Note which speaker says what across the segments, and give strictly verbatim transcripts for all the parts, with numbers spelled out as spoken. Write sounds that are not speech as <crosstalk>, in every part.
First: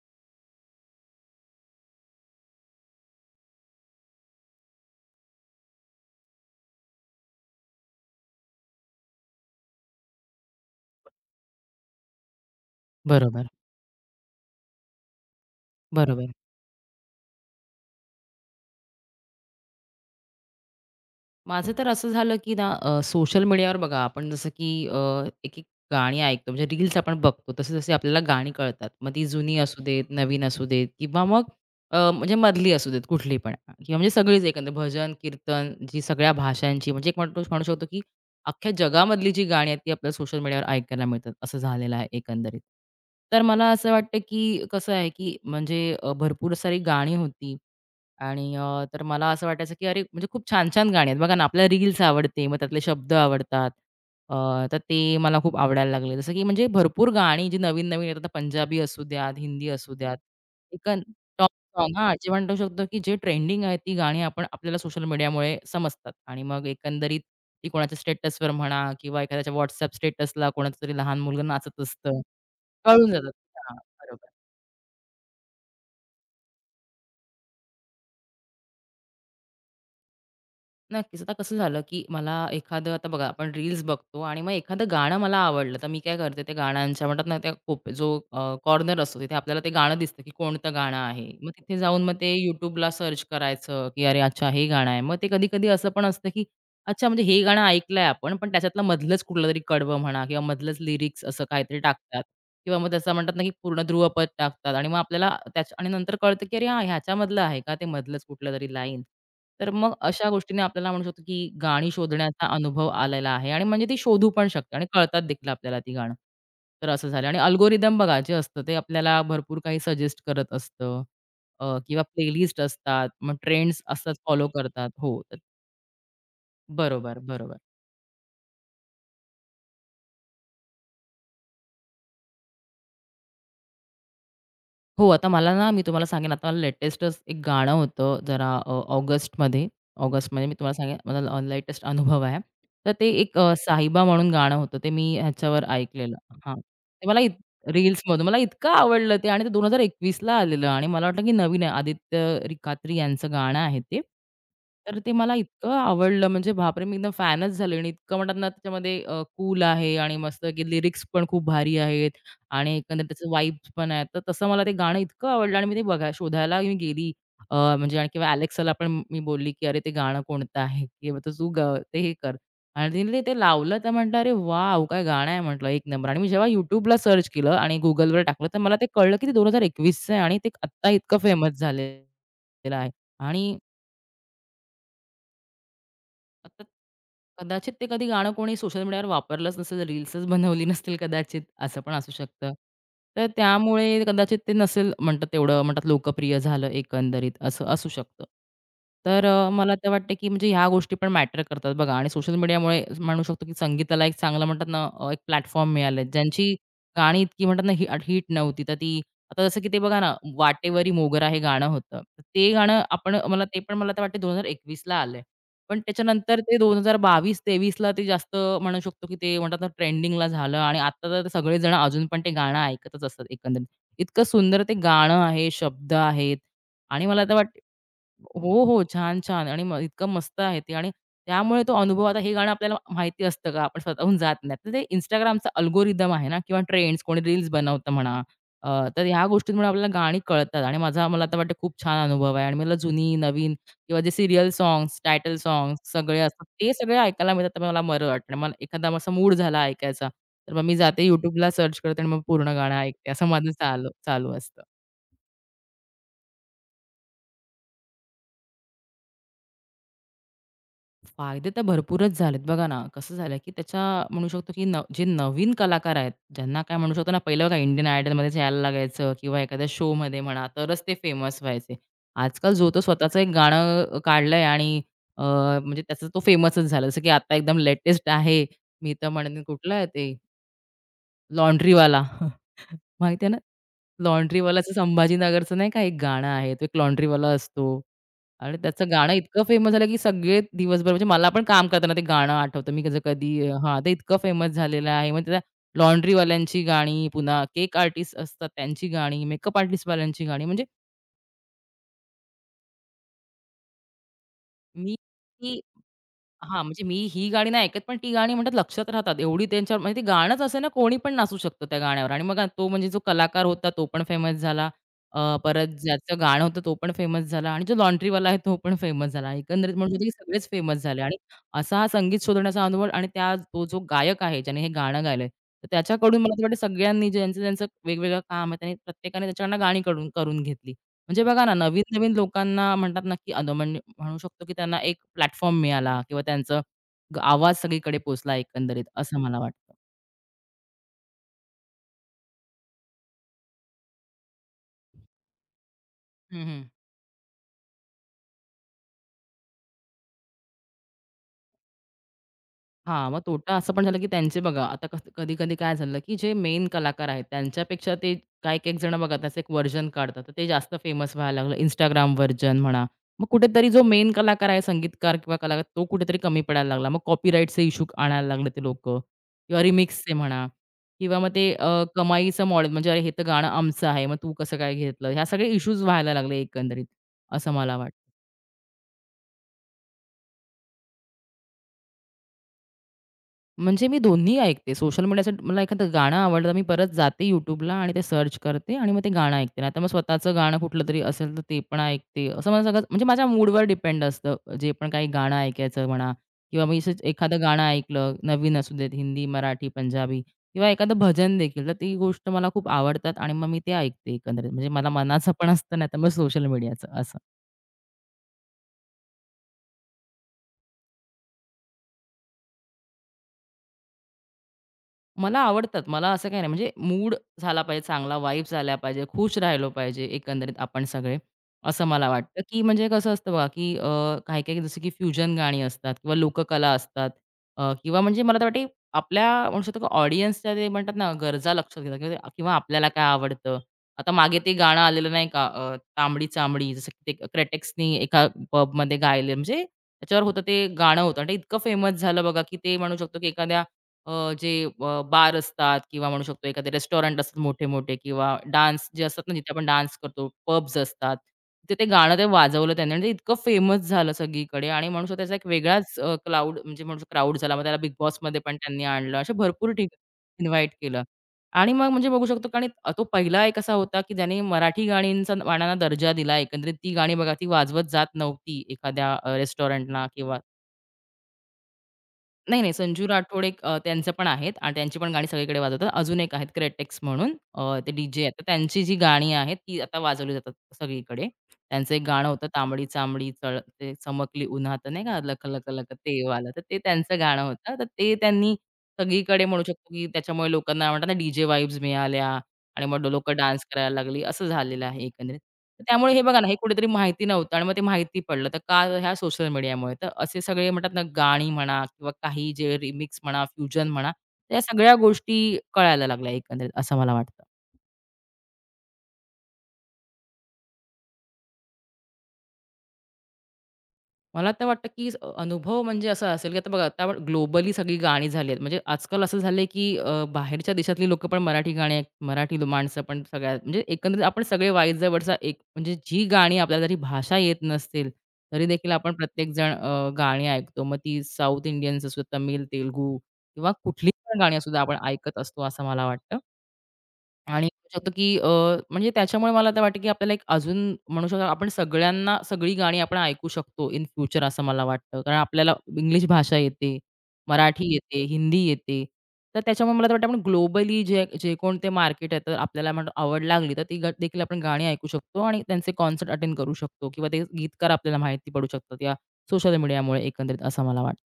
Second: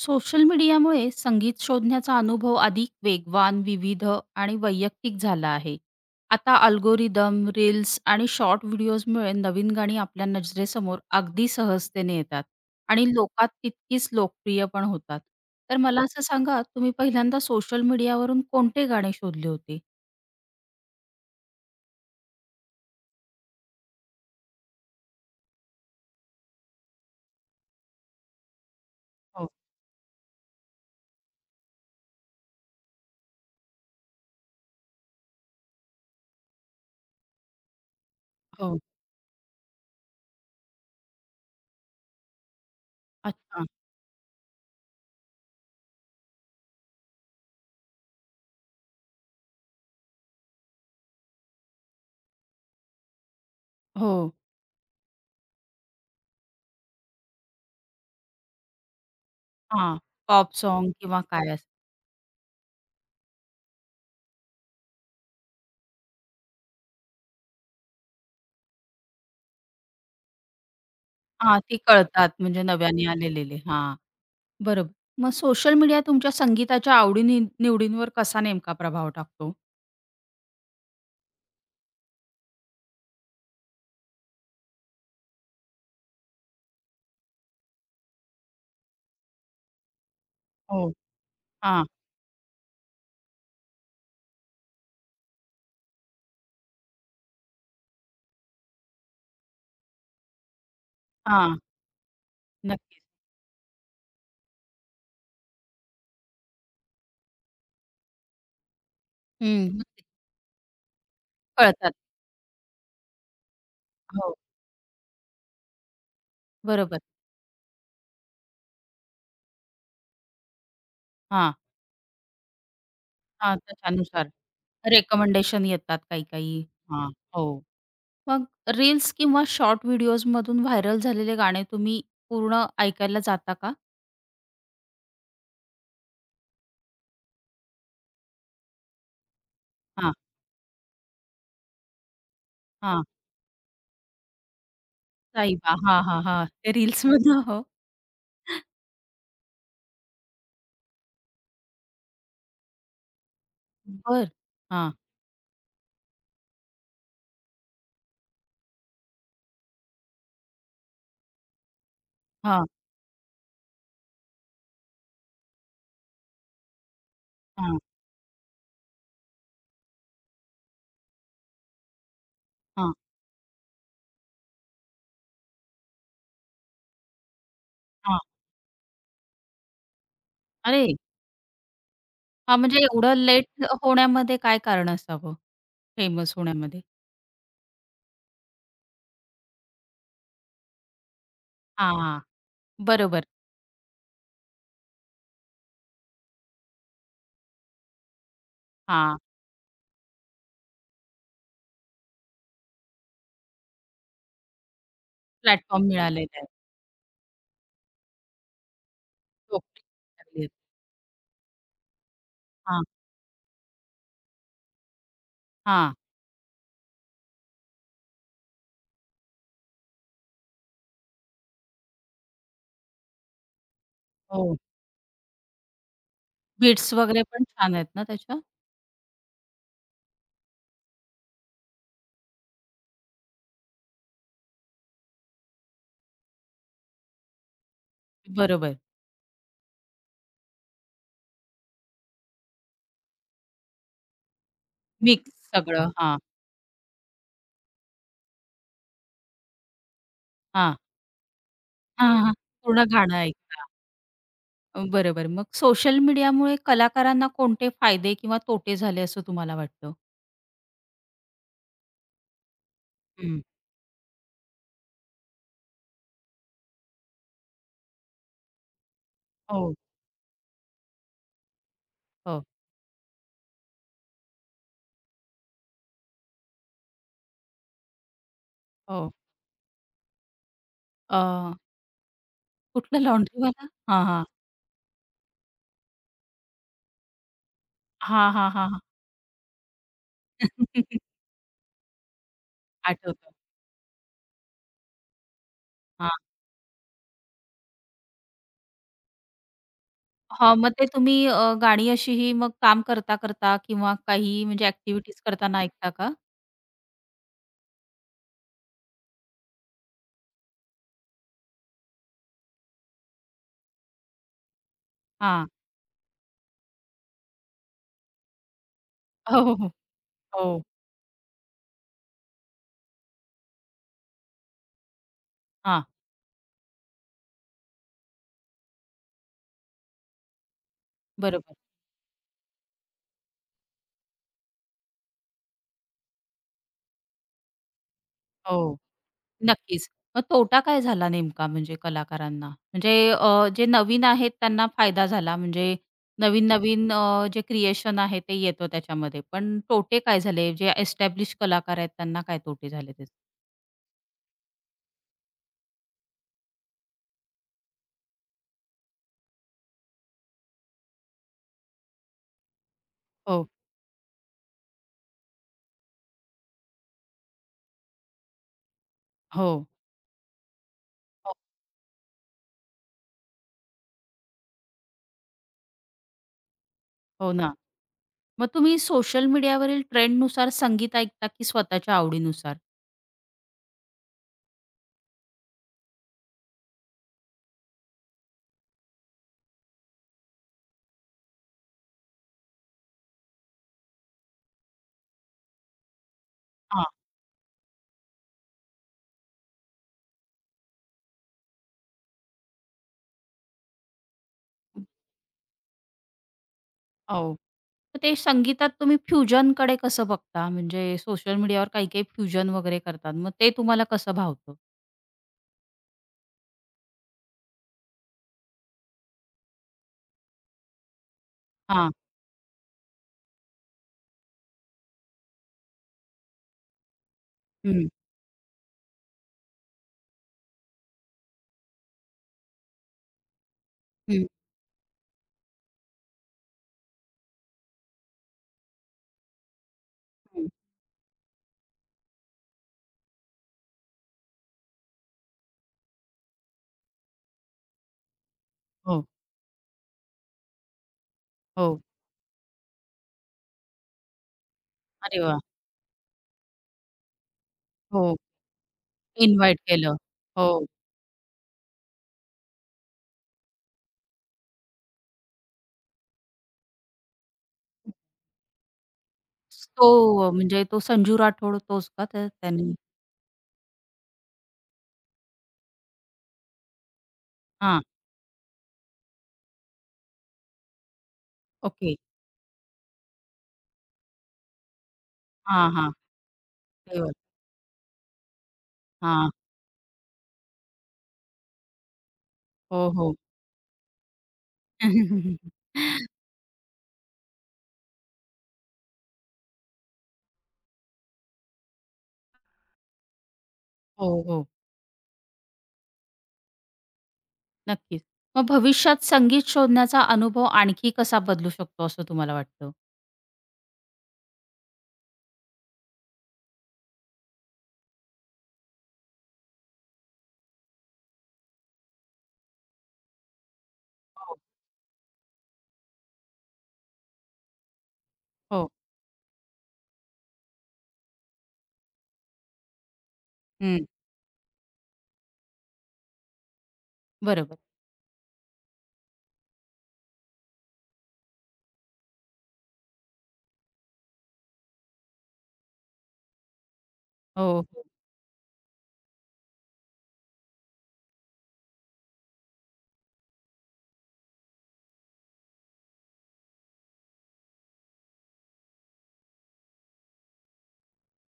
Speaker 1: Social मीडियामुळे संगीत शोधण्याचा अनुभव अधिक वेगवान, विविध आणि वैयक्तिक झाला आहे. आता अल्गोरिदम, रील्स आणि शॉर्ट व्हिडिओजमुळे नवीन गाणी आपल्या नजरेसमोर अगदी सहजतेने येतात आणि
Speaker 2: बरोबर,
Speaker 1: लोकात तितकीच लोकप्रिय पण होतात. तर मला असं
Speaker 2: बरोबर.
Speaker 1: सांगा, तुम्ही पहिल्यांदा सोशल मीडियावरून कोणते गाणे शोधले होते?
Speaker 2: माझं तर असं झालं, की ना सोशल मीडियावर बघा आपण जसं की अ, एक-एक गाणी ऐकतो म्हणजे रील्स आपण बघतो. तसे-जसे आपल्याला गाणी कळतात. मग ती
Speaker 1: हो,
Speaker 2: जुनी असू देत, नवीन असू देत किंवा मग अ, म्हणजे मधली असू देत कुठली पण किंवा म्हणजे सगळीच एकंदर भजन, कीर्तन जी सगळ्या भाषांची म्हणजे एक म्हणतो म्हणू शकतो, की अख्ख्या
Speaker 1: हो.
Speaker 2: जगामधली जी गाणी आहेत ती आपल्याला सोशल मीडियावर ऐकायला मिळतात. असं झालेलं आहे एकंदरीत. तर
Speaker 1: अच्छा.
Speaker 2: मला असं वाटतं, की कसं आहे, की म्हणजे अ, भरपूर सारी गाणी होती आणि अ, तर मला असं वाटायचं, की अरे, म्हणजे खूप छान-छान गाणी आहेत. बघा ना, आपल्याला रील्स आवडते, मग त्यातले शब्द आवडतात.
Speaker 1: हो.
Speaker 2: अ, तर ते मला खूप आवडायला लागले. जसं की म्हणजे भरपूर गाणी जी नवीन-नवीन येतात, आता पंजाबी असू द्यात, हिंदी असू
Speaker 1: हां,
Speaker 2: द्यात.
Speaker 1: पॉप सॉन्ग
Speaker 2: एकं
Speaker 1: किंवा
Speaker 2: टॉप
Speaker 1: काय असं?
Speaker 2: सॉन्ग हां, जे म्हणू शकतो, की जे ट्रेंडिंग आहेत ती गाणी आपण आपल्याला सोशल मीडियामुळे समजतात आणि मग एकंदरीत ती कोणाच्या स्टेटसवर म्हणा किंवा एखाद्याच्या WhatsApp स्टेटसला कोणाचं तरी लहान मुलगा
Speaker 1: हां, ते
Speaker 2: नाचत असतं,
Speaker 1: कळतात म्हणजे नव्याने
Speaker 2: कळून जातात.
Speaker 1: आलेले.
Speaker 2: हां,
Speaker 1: हां.
Speaker 2: बरोबर.
Speaker 1: बरोबर. मग सोशल मीडिया तुमच्या संगीताच्या आवडी नि निवडींवर कसा नेमका प्रभाव टाकतो?
Speaker 2: नक्कीच. आता कसं झालं, की मला एखादं आता बघा आपण रील्स बघतो आणि मग एखादं गाणं मला आवडलं, तर मी काय करते त्या गाण्यांच्या म्हणतात ना, त्या कोप जो अ, कॉर्नर असतो तिथे आपल्याला ते गाणं दिसतं, की कोणतं
Speaker 1: हो.
Speaker 2: गाणं आहे. मग तिथे
Speaker 1: हां,
Speaker 2: जाऊन मग ते YouTubeला सर्च करायचं, की अरे अच्छा हे गाणं आहे. मग ते कधी-कधी असं पण असतं, की अच्छा, म्हणजे हे गाणं ऐकलंय आपण, पण त्याच्यातलं मधलंच कुठलंतरी कडवं म्हणा किंवा मधलंच लिरिक्स असं
Speaker 1: हां.
Speaker 2: काहीतरी टाकतात किंवा मग
Speaker 1: नक्कीच.
Speaker 2: त्याचं म्हणतात ना, की पूर्ण ध्रुवपद टाकतात आणि मग आपल्याला त्याच्या आणि नंतर कळतं, की अरे हां, ह्याच्यामधलं आहे का ते मधलंच कुठलंतरी लाईन. तर
Speaker 1: हं.
Speaker 2: मग
Speaker 1: नक्कीच.
Speaker 2: अशा गोष्टीने आपल्याला म्हणू शकतो, की गाणी
Speaker 1: कळतात.
Speaker 2: शोधण्याचा अनुभव आलेला आहे आणि म्हणजे ती शोधू
Speaker 1: हो.
Speaker 2: पण शकते आणि कळतात देखील आपल्याला ती गाणं. तर
Speaker 1: बरोबर.
Speaker 2: असं झालं आणि अल्गोरिदम बघा जे असतं ते आपल्याला भरपूर काही सजेस्ट करत असतं
Speaker 1: हां.
Speaker 2: अ, किंवा प्लेलिस्ट असतात, मग
Speaker 1: हां.
Speaker 2: ट्रेंड्स असतात
Speaker 1: त्याच्यानुसार
Speaker 2: फॉलो करतात. हो, तर
Speaker 1: रेकमेंडेशन येतात काही-काही. हां.
Speaker 2: बरोबर, बरोबर.
Speaker 1: हो. मग रील्स किंवा शॉर्ट व्हिडिओजमधून व्हायरल झालेले गाणे तुम्ही पूर्ण ऐकायला जाता का?
Speaker 2: हो, आता मला ना, मी तुम्हाला सांगेन आता लेटेस्टच एक गाणं होतं जरा अ, ऑगस्टमध्ये,
Speaker 1: हां,
Speaker 2: ऑगस्टमध्ये मी तुम्हाला सांगेन माझा लेटेस्ट अनुभव आहे. तर
Speaker 1: हां.
Speaker 2: ते एक अ, साहिबा म्हणून गाणं होतं ते मी ह्याच्यावर
Speaker 1: साईबा. हां,
Speaker 2: ऐकलेलं.
Speaker 1: हां, हां.
Speaker 2: हां,
Speaker 1: ते
Speaker 2: ते मला इत
Speaker 1: रील्समधनं हो.
Speaker 2: रील्समधून मला इतकं आवडलं ते आणि ते 2021ला आलेलं आणि मला वाटलं की नवीन आहे. आदित्य रिकात्री यांचं गाणं आहे ते.
Speaker 1: बरं. हां,
Speaker 2: तर ते मला इतकं आवडलं म्हणजे बापरे! मी एकदम फॅनच झाले आणि इतकं म्हणतात ना त्याच्यामध्ये कूल आहे आणि मस्त की लिरिक्स पण खूप भारी आहेत.
Speaker 1: हां,
Speaker 2: आणि एकंदरीत त्याचं वाइब्स पण आहे. तर तसं मला ते गाणं इतकं आवडलं आणि मी ते बघा शोधायला मी गेली. अ,
Speaker 1: हां,
Speaker 2: म्हणजे आणि किंवा Alexaला पण मी बोलली, की "अरे, ते गाणं कोणतं आहे? किंवा तर तू ग ते हे कर." आणि
Speaker 1: हां,
Speaker 2: तिने ते ते लावलं तर म्हटलं, "अरे वॉव! काय गाणं आहे," म्हटलं, "एक नंबर." आणि मी जेव्हा YouTubeला सर्च केलं आणि Googleवर
Speaker 1: हां.
Speaker 2: टाकलं, तर मला ते कळलं, की ते 2021चं आहे आणि ते आत्ता
Speaker 1: अरे!
Speaker 2: इतकं फेमस
Speaker 1: हां,
Speaker 2: झालेलं
Speaker 1: म्हणजे
Speaker 2: आहे.
Speaker 1: एवढं
Speaker 2: आणि
Speaker 1: लेट होण्यामध्ये काय कारण असावं फेमस
Speaker 2: आता
Speaker 1: होण्यामध्ये?
Speaker 2: कदाचित ते कधी गाणं कोणी सोशल मीडियावर वापरलंच नसेल, रील्सच बनवली नसतील कदाचित, असं पण असू
Speaker 1: हां,
Speaker 2: शकतं. तर
Speaker 1: बरोबर.
Speaker 2: त्यामुळे कदाचित ते नसेल म्हणतात तेवढं म्हणतात लोकप्रिय झालं एकंदरीत असं असू शकतं.
Speaker 1: हां,
Speaker 2: तर अ, मला तर वाटतं, की म्हणजे ह्या गोष्टी पण मॅटर करतात बघा आणि सोशल मीडियामुळे म्हणू शकतो, की संगीताला एक चांगलं म्हणतात ना अ, एक प्लॅटफॉर्म
Speaker 1: प्लॅटफॉर्म
Speaker 2: मिळाला
Speaker 1: मिळालेला आहे.
Speaker 2: ज्यांची गाणी इतकी म्हणतात ना हिट नव्हती, तर ती आता जसं की ते
Speaker 1: लोकप्रिय
Speaker 2: बघा ना,
Speaker 1: ठरली आहे.
Speaker 2: वाटेवरी मोगरा हे गाणं होतं. तर ते गाणं
Speaker 1: हां,
Speaker 2: आपण मला ते पण मला तर वाटतं 2021ला आलंय. पण
Speaker 1: हां.
Speaker 2: त्याच्यानंतर ते दोन हजार बावीस तेवीस-23ला ते जास्त म्हणू शकतो, की ते म्हणतात ना ट्रेंडिंगला झालं आणि आता तर सगळेजण अजून पण ते गाणं ऐकतच असतात एकंदरीत. इतकं
Speaker 1: हो,
Speaker 2: सुंदर ते गाणं आहे, शब्द आहेत
Speaker 1: बीट्स
Speaker 2: आणि
Speaker 1: वगैरे
Speaker 2: मला तर
Speaker 1: पण
Speaker 2: वाटतं
Speaker 1: छान आहेत ना त्याच्या?
Speaker 2: हो, हो. छान, छान आणि मग इतकं मस्त आहे ते आणि त्यामुळे तो अनुभव आता हे गाणं आपल्याला माहिती असतं का? आपण स्वतःहून जात नाही. तर ते Instagramचा अल्गोरिदम आहे ना किंवा ट्रेंड्स कोणी रील्स बनवतं म्हणा.
Speaker 1: बरोबर.
Speaker 2: अ, तर ह्या गोष्टींमुळे आपल्याला गाणी कळतात आणि माझा मला तर वाटतं खूप छान अनुभव आहे आणि मला जुनी, नवीन किंवा जे सीरियल सॉन्ग्स,
Speaker 1: मिक्स
Speaker 2: टायटल
Speaker 1: सगळं.
Speaker 2: सॉन्ग्स
Speaker 1: हां,
Speaker 2: सगळे असतात ते सगळे ऐकायला मिळतात. तर मला बरं वाटतं आणि मला एखादा असा मूड झाला ऐकायचा, तर मग मी
Speaker 1: हां.
Speaker 2: जाते YouTubeला सर्च करते आणि
Speaker 1: हां,
Speaker 2: मग
Speaker 1: हां.
Speaker 2: पूर्ण गाणं
Speaker 1: पूर्ण
Speaker 2: ऐकते.
Speaker 1: गाणं
Speaker 2: असं माझं
Speaker 1: ऐकता.
Speaker 2: चालू चालू असतं.
Speaker 1: अ, बरोबर. मग सोशल मीडियामुळे कलाकारांना कोणते फायदे किंवा तोटे झाले असं तुम्हाला वाटतं?
Speaker 2: फायदे तर भरपूरच झालेत. बघा ना, कसं झालं
Speaker 1: हं.
Speaker 2: की त्याच्या म्हणू शकतो की न जे नवीन कलाकार आहेत, ज्यांना काय म्हणू शकतो ना, पहिलं बघा इंडियन आयडलमध्येच यायला लागायचं किंवा एखाद्या
Speaker 1: हो,
Speaker 2: शोमध्ये म्हणा, तरच ते फेमस व्हायचे.
Speaker 1: हो,
Speaker 2: आजकाल जो तो स्वतःचं एक गाणं काढलंय आणि अ, म्हणजे त्याचा तो फेमसच झाला. जसं की आता एकदम लेटेस्ट आहे, मी तर
Speaker 1: हो.
Speaker 2: म्हणेन कुठलं आहे ते
Speaker 1: अ,
Speaker 2: लॉन्ड्रीवाला <laughs>
Speaker 1: कुठला
Speaker 2: माहिती आहे ना?
Speaker 1: लॉन्ड्रीवाला? हां, हां.
Speaker 2: लॉन्ड्रीवालाचं संभाजीनगरचं नाही का एक गाणं आहे. तो एक लॉन्ड्रीवाला असतो
Speaker 1: हां, हां,
Speaker 2: आणि
Speaker 1: हां, हां.
Speaker 2: त्याचं गाणं इतकं फेमस झालं, की सगळे दिवसभर म्हणजे
Speaker 1: <laughs>
Speaker 2: मला पण काम करताना ते गाणं आठवतं. मी कसं
Speaker 1: आठवतं.
Speaker 2: कधी हां, ते इतकं फेमस झालेलं आहे. मग त्या
Speaker 1: हां.
Speaker 2: लॉन्ड्रीवाल्यांची गाणी, पुन्हा केक आर्टिस्ट असतात त्यांची गाणी, मेकअप आर्टिस्टवाल्यांची गाणी
Speaker 1: हां,
Speaker 2: म्हणजे
Speaker 1: मग ते तुम्ही अ, गाणी अशीही मग काम करता, करता किंवा काही म्हणजे ॲक्टिव्हिटीज करताना
Speaker 2: मी
Speaker 1: ऐकता का?
Speaker 2: हां, म्हणजे मी ही गाणी नाही ऐकत, पण ती गाणी म्हणतात लक्षात राहतात. एवढी त्यांच्यावर म्हणजे ते गाणंच असं ना, कोणी पण नाचू शकतो त्या गाण्यावर आणि मग तो म्हणजे जो कलाकार होता तो पण फेमस झाला. अ,
Speaker 1: हां.
Speaker 2: परत ज्याचं गाणं होतं तो पण फेमस झाला आणि जो लॉन्ड्रीवाला आहे तो पण फेमस झाला.
Speaker 1: हो, हो, हो.
Speaker 2: एकंदरीत म्हणू शकतो की सगळेच
Speaker 1: हो.
Speaker 2: फेमस झाले आणि असा हा संगीत शोधण्याचा अनुभव आणि त्या तो जो गायक आहे ज्याने हे गाणं गायलंय, तर
Speaker 1: हां,
Speaker 2: त्याच्याकडून मला तर वाटतं सगळ्यांनी ज्यांचं-ज्यांचं वेगवेगळं काम आहे, त्यांनी प्रत्येकाने त्याच्याकडनं गाणी कडून करून घेतली. म्हणजे बघा ना,
Speaker 1: बरोबर.
Speaker 2: नवीन-नवीन लोकांना म्हणतात ना, की अनु म्हणजे म्हणू शकतो, की त्यांना एक प्लॅटफॉर्म मिळाला किंवा त्यांचं ग आवाज सगळीकडे पोहोचला
Speaker 1: हो,
Speaker 2: एकंदरीत असं मला वाटतं.
Speaker 1: नक्कीच. मग तोटा काय झाला नेमका म्हणजे कलाकारांना? म्हणजे अ, जे नवीन आहेत त्यांना फायदा झाला म्हणजे
Speaker 2: हं, हं.
Speaker 1: नवीन-नवीन अ, जे क्रिएशन आहे ते येतं त्याच्यामध्ये. पण तोटे काय झाले? जे एस्टॅब्लिश कलाकार आहेत त्यांना काय तोटे झाले
Speaker 2: हां,
Speaker 1: त्याचे?
Speaker 2: मग तोटा असं पण झालं, की त्यांचे बघा आता कधी-कधी काय झालं, की जे मेन कलाकार आहेत त्यांच्यापेक्षा ते काही-काही जण बघा त्याचं एक व्हर्जन काढतात. तर ते जास्त फेमस व्हायला लागलं. Instagram व्हर्जन म्हणा. मग
Speaker 1: हो,
Speaker 2: कुठेतरी जो मेन कलाकार आहे, संगीतकार किंवा कलाकार तो कुठेतरी कमी पडायला लागला. मग कॉपीराइटचे इश्यू आणायला लागले ते लोकं किंवा
Speaker 1: हो,
Speaker 2: रिमिक्सचे म्हणा किंवा मग
Speaker 1: हो,
Speaker 2: ते अ, कमाईचं मॉडेल म्हणजे "अरे, हे तर गाणं आमचं आहे, मग तू कसं काय घेतलं?" ह्या सगळे इश्यूज व्हायला लागले एकंदरीत,
Speaker 1: हो
Speaker 2: असं
Speaker 1: ना.
Speaker 2: मला वाटतं.
Speaker 1: मग तुम्ही सोशल मीडियावरील ट्रेंडनुसार संगीत ऐकता की स्वतःच्या आवडीनुसार?
Speaker 2: म्हणजे मी दोन्ही ऐकते. सोशल मीडियाचं मला एखादं गाणं आवडलं, तर मी परत जाते YouTubeला आणि ते सर्च करते आणि मग ते गाणं ऐकते. नाहीतर मग स्वतःचं गाणं कुठलं तरी असेल, तर ते पण ऐकते. असं मला सगळं म्हणजे माझ्या मूडवर डिपेंड असतं. जे पण काही गाणं ऐकायचं म्हणा किंवा मी
Speaker 1: हां.
Speaker 2: असंच एखादं गाणं ऐकलं, नवीन असू देत हिंदी, मराठी, पंजाबी किंवा एखादं भजन देखील, तर ती गोष्ट मला खूप आवडतात आणि मग मी ते ऐकते एकंदरीत. म्हणजे मला मनाचं पण असतं, नाहीतर मग सोशल मीडियाचं असं.
Speaker 1: हो. तर ते संगीतात तुम्ही फ्युजनकडे कसं बघता? म्हणजे सोशल मीडियावर काही-काही फ्युजन वगैरे करतात. मग ते तुम्हाला कसं भावतं?
Speaker 2: मला आवडतात. मला असं काही नाही म्हणजे मूड झाला पाहिजे चांगला, वाइब्स आल्या पाहिजे, खुश राहिलो पाहिजे एकंदरीत आपण सगळे, असं
Speaker 1: हां.
Speaker 2: मला वाटतं, की म्हणजे कसं असतं बघा, की अ, काही-काही जसं की फ्युजन गाणी असतात किंवा लोककला असतात अ,
Speaker 1: हं,
Speaker 2: किंवा म्हणजे मला तर वाटते आपल्या म्हणू शकतो की ऑडियन्सच्या ते म्हणतात ना गरजा लक्षात घेतात किंवा ते- किंवा आपल्याला काय आवडतं. आता
Speaker 1: हं,
Speaker 2: मागे ते गाणं आलेलं नाही का अ, तांबडी-चांबडी जसं की ते क्रेटेक्सनी एका पबमध्ये गायले म्हणजे त्याच्यावर होतं
Speaker 1: हं.
Speaker 2: ते गाणं होतं आणि ते इतकं फेमस झालं बघा, की ते म्हणू शकतो की एखाद्या अ, जे अ, बार असतात किंवा म्हणू शकतो एखादे रेस्टॉरंट असतात मोठे-मोठे किंवा डान्स जे
Speaker 1: हो,
Speaker 2: असतात ना, जिथे आपण डान्स करतो, पब्स असतात. तिथे
Speaker 1: हो.
Speaker 2: ते गाणं ते वाजवलं त्यांनी आणि ते इतकं फेमस झालं सगळीकडे आणि म्हणू शकतो
Speaker 1: अरे
Speaker 2: त्याचा
Speaker 1: वाह!
Speaker 2: एक वेगळाच क्लाउड म्हणजे म्हणू शकतो क्राउड झाला. मग त्याला बिग
Speaker 1: हो,
Speaker 2: बॉसमध्ये पण त्यांनी आणलं. असे
Speaker 1: इन्व्हाईट
Speaker 2: भरपूर ठिक
Speaker 1: केलं. हो.
Speaker 2: इन्व्हाईट केलं आणि मग म्हणजे बघू शकतो कारण तो पहिला एक असा होता, की ज्याने मराठी गाणींचा गाण्यांना दर्जा दिला. एकंदरीत ती गाणी बघा ती वाजवत जात नव्हती एखाद्या
Speaker 1: तो
Speaker 2: रेस्टॉरंटला किंवा
Speaker 1: म्हणजे तो संजू राठोड तोच का त्या
Speaker 2: नाही, नाही.
Speaker 1: त्यांनी?
Speaker 2: संजू राठोड एक अ, त्यांचे पण आहेत आणि त्यांची पण गाणी सगळीकडे वाजवतात. अजून एक आहेत क्रेटेक्स म्हणून अ,
Speaker 1: हां,
Speaker 2: ते डीजे आहेत. तर त्यांची जी गाणी आहेत ती आता वाजवली जातात सगळीकडे. त्यांचं
Speaker 1: ओके.
Speaker 2: एक गाणं होतं तांबडी चांबडी चळ ते चमकली उन्हात नाही का लख, लख,
Speaker 1: हां, हां.
Speaker 2: लख ते वालं. तर ते
Speaker 1: तेव्हा.
Speaker 2: त्यांचं गाणं होतं. तर ते त्यांनी
Speaker 1: हां.
Speaker 2: सगळीकडे म्हणू शकतो, की त्याच्यामुळे लोकांना म्हणतात ना, डीजे वाइब्स मिळाल्या आणि
Speaker 1: हो,
Speaker 2: मग
Speaker 1: हो.
Speaker 2: लोकं डान्स करायला लागली, असं झालेलं आहे एकंदरीत. तर त्यामुळे हे बघा ना, हे कुठेतरी माहिती नव्हतं आणि मग ते माहिती पडलं. तर का ह्या सोशल मीडियामुळे. तर असे सगळे म्हणतात ना, गाणी म्हणा किंवा काही जे रिमिक्स म्हणा, फ्युजन
Speaker 1: हो,
Speaker 2: म्हणा,
Speaker 1: हो.
Speaker 2: तर या सगळ्या गोष्टी कळायला लागल्या एकंदरीत असं मला वाटतं.
Speaker 1: नक्कीच. मग भविष्यात संगीत शोधण्याचा अनुभव आणखी कसा बदलू शकतो असं तुम्हाला वाटतं?
Speaker 2: मला तर वाटतं की अ, अनुभव म्हणजे असा असेल की आता बघा आता ग्लोबली सगळी गाणी झाली आहेत. म्हणजे आजकाल असं झालंय की अ, बाहेरच्या देशातली लोकं पण मराठी गाणी ऐक मराठी लो- माणसं पण सगळ्यात म्हणजे एकंदरीत
Speaker 1: हो,
Speaker 2: आपण सगळे वाईजवळचा एक म्हणजे जी गाणी आपल्याला जरी भाषा येत नसतील, तरी
Speaker 1: हो.
Speaker 2: देखील आपण प्रत्येकजण अ, गाणी ऐकतो. मग ती साऊथ इंडियन्स असू, तमिळ, तेलुगू किंवा
Speaker 1: हं.
Speaker 2: कुठली पण गाणी असू दे आपण ऐकत असतो असं मला वाटतं.
Speaker 1: बरोबर.
Speaker 2: आणि म्हणू शकतो की अ, म्हणजे त्याच्यामुळे मला तर वाटतं की आपल्याला एक अजून म्हणू शकतो आपण सगळ्यांना सगळी गाणी आपण ऐकू शकतो इन फ्युचर असं मला वाटतं. कारण आपल्याला इंग्लिश भाषा येते,
Speaker 1: हो, हो.
Speaker 2: मराठी येते, हिंदी येते. तर त्याच्यामुळे मला तर वाटतं आपण ग्लोबली जे जे कोणते मार्केट आहे, तर आपल्याला म्हणतो आवड लागली तर ती ग देखील आपण गाणी ऐकू शकतो आणि त्यांचे कॉन्सर्ट अटेंड करू शकतो किंवा ते गीतकार आपल्याला माहिती पडू शकतात या सोशल मीडियामुळे एकंदरीत असं मला वाटतं.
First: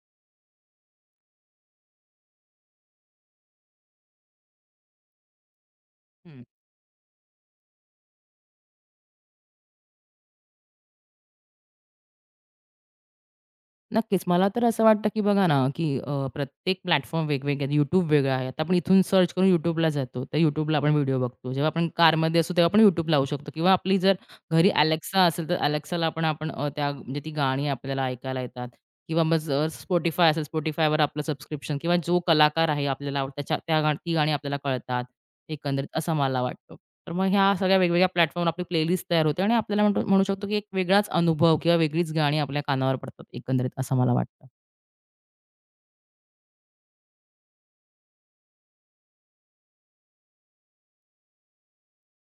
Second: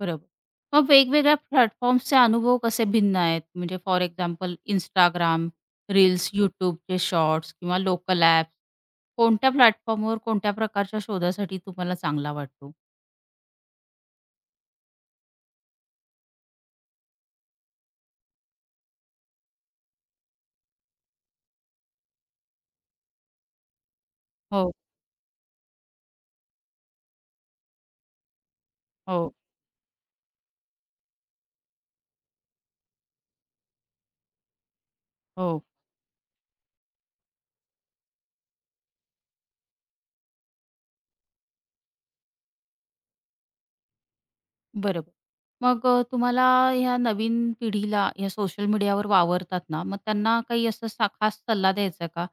Speaker 1: बरोबर. मग वेगवेगळ्या प्लॅटफॉर्म्सचे अनुभव कसे भिन्न आहेत? म्हणजे फॉर एक्झाम्पल इंस्टाग्राम, रील्स,
Speaker 2: हं.
Speaker 1: YouTubeचे शॉर्ट्स किंवा लोकल ॲप्स कोणत्या प्लॅटफॉर्मवर कोणत्या प्रकारच्या शोधासाठी तुम्हाला चांगला वाटतो?
Speaker 2: नक्कीच. मला तर असं वाटतं, की बघा ना, की अ, प्रत्येक प्लॅटफॉर्म वेगवेगळे आहेत. YouTube वेगळा आहे. आता आपण इथून सर्च करून YouTubeला जातो. तर YouTubeला आपण व्हिडिओ बघतो. जेव्हा आपण कारमध्ये असू तेव्हा आपण YouTube लावू शकतो किंवा आपली जर घरी
Speaker 1: हो,
Speaker 2: Alexa असेल, तर Alexaला पण आपण अ, त्या म्हणजे ती गाणी आपल्याला ऐकायला येतात किंवा
Speaker 1: हो,
Speaker 2: मग जर Spotify असेल, Spotifyवर आपलं सबस्क्रिप्शन किंवा जो कलाकार आहे आपल्याला आवडतं त्याच्या त्या गा- ती गाणी आपल्याला कळतात.
Speaker 1: हो.
Speaker 2: एकंदरीत असं मला वाटतं. तर मग ह्या सगळ्या वेगवेगळ्या प्लॅटफॉर्मवर आपली प्लेलिस्ट तयार होते आणि आपल्याला म्हणतो म्हणू शकतो की एक वेगळाच अनुभव किंवा वेगळीच गाणी आपल्या कानावर पडतात एकंदरीत असं मला वाटतं.
Speaker 1: बरोबर. मग अ, तुम्हाला ह्या नवीन पिढीला ह्या सोशल मीडियावर वावरतात ना, मग त्यांना काही असं सा खास सल्ला द्यायचा का?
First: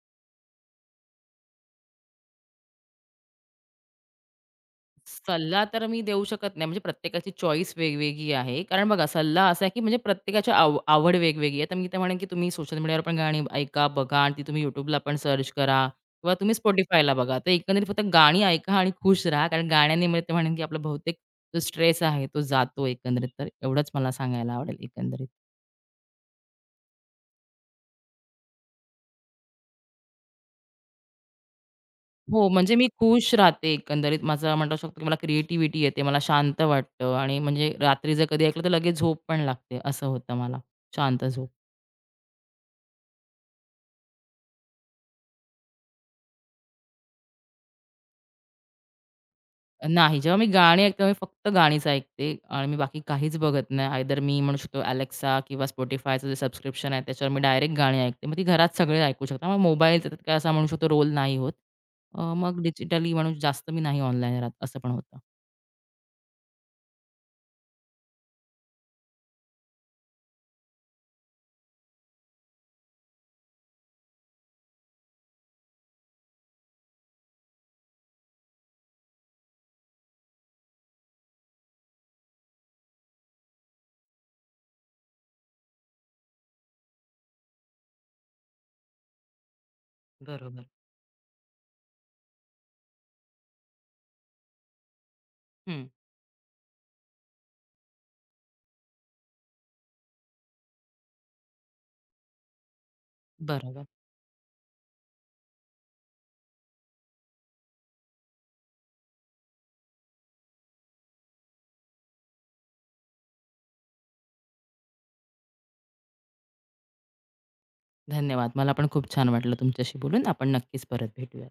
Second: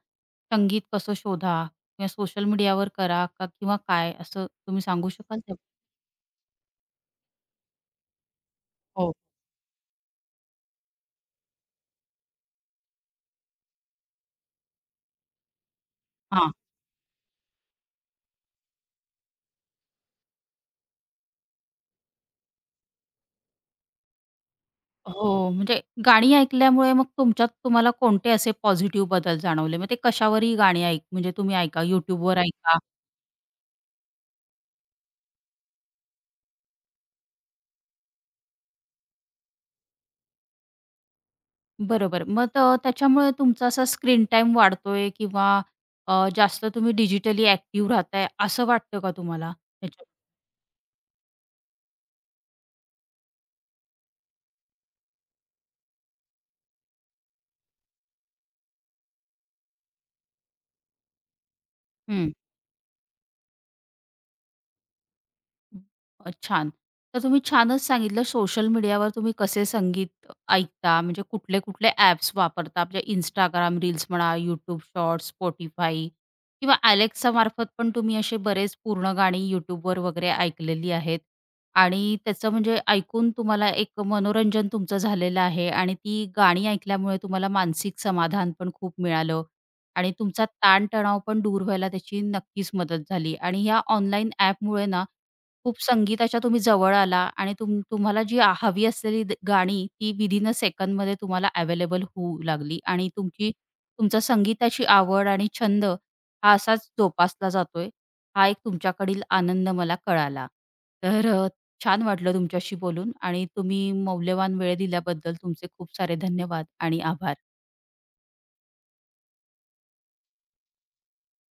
Speaker 1: संगीत कसं शोधा किंवा सोशल मीडियावर करा का किंवा काय असं तुम्ही सांगू शकाल? त्या-
Speaker 2: सल्ला तर मी देऊ शकत नाही म्हणजे प्रत्येकाची चॉईस वेगवेगळी आहे. कारण बघा
Speaker 1: हो.
Speaker 2: सल्ला असा आहे की म्हणजे प्रत्येकाची आव आवड वेगवेगळी आहे. तर मी तर म्हणेन की तुम्ही सोशल मीडियावर पण गाणी ऐका, बघा आणि ती तुम्ही YouTubeला पण सर्च करा किंवा तुम्ही Spotifyला बघा. तर एकंदरीत फक्त गाणी ऐका आणि खुश राहा. कारण गाण्याने मी तर म्हणेन की आपला बहुतेक जो स्ट्रेस आहे तो जातो एकंदरीत. तर एवढंच मला सांगायला आवडेल एकंदरीत.
Speaker 1: हो, म्हणजे गाणी ऐकल्यामुळे मग तुमच्यात तुम्हाला कोणते असे पॉझिटिव्ह बदल जाणवले? मग ते कशावरही गाणी ऐक म्हणजे तुम्ही ऐका, YouTubeवर
Speaker 2: हो, म्हणजे
Speaker 1: ऐका.
Speaker 2: मी खुश राहते एकंदरीत. माझं म्हणू शकतो, की मला क्रिएटिव्हिटी येते, मला शांत वाटतं आणि म्हणजे रात्री जर कधी ऐकलं तर लगेच झोप पण लागते. असं होतं मला, शांत झोप.
Speaker 1: बरोबर. मग त त्याच्यामुळे तुमचा असा स्क्रीन टाईम वाढतोय किंवा अ, जास्त तुम्ही डिजिटली ॲक्टिव्ह राहताय असं वाटतं का तुम्हाला? त्याच्या
Speaker 2: नाही, जेव्हा मी गाणी ऐकते, मी फक्त गाणीच ऐकते आणि मी बाकी काहीच बघत नाही. आयदर मी म्हणू शकतो Alexa किंवा Spotifyचं जे सबस्क्रिप्शन आहे, त्याच्यावर मी डायरेक्ट गाणी ऐकते. मग ती घरात सगळे ऐकू शकतात. मग मोबाईलचा त्यात काय असा म्हणू शकतो रोल नाही होत. अ, मग डिजिटली म्हणून जास्त मी नाही ऑनलाईन राहत, असं पण होतं.
Speaker 1: अ, छान. तर तुम्ही छानच सांगितलं सोशल मीडियावर तुम्ही कसे संगीत ऐकता, म्हणजे कुठले-कुठले ॲप्स वापरता? म्हणजे Instagram रील्स म्हणा, YouTube शॉर्ट्स, Spotify किंवा Alexaमार्फत पण तुम्ही असे बरेच पूर्ण गाणी YouTubeवर वगैरे ऐकलेली आहेत आणि त्याचं म्हणजे ऐकून तुम्हाला एक मनोरंजन तुमचं झालेलं आहे आणि ती गाणी ऐकल्यामुळे तुम्हाला मानसिक समाधान पण खूप मिळालं आणि तुमचा
Speaker 2: बरोबर.
Speaker 1: ताण पण दूर व्हायला त्याची नक्कीच मदत झाली आणि ह्या ऑनलाईन ॲपमुळे ना खूप
Speaker 2: हं.
Speaker 1: संगीताच्या तुम्ही जवळ आला आणि तुम तुम्हाला जी आ- हवी असलेली द- गाणी ती विदिन अ सेकंदमध्ये तुम्हाला अवेलेबल होऊ लागली आणि तुमची
Speaker 2: बरोबर.
Speaker 1: तुमचा संगीताची आवड आणि छंद हा असाच जोपासला जातोय हा एक तुमच्याकडील आनंद मला कळाला तर अ, छान वाटलं तुमच्याशी बोलून आणि तुम्ही मौल्यवान वेळ दिल्याबद्दल तुमचे खूप सारे धन्यवाद आणि आभार
Speaker 2: धन्यवाद. मला पण खूप छान वाटलं तुमच्याशी बोलून. आपण नक्कीच परत भेटूया.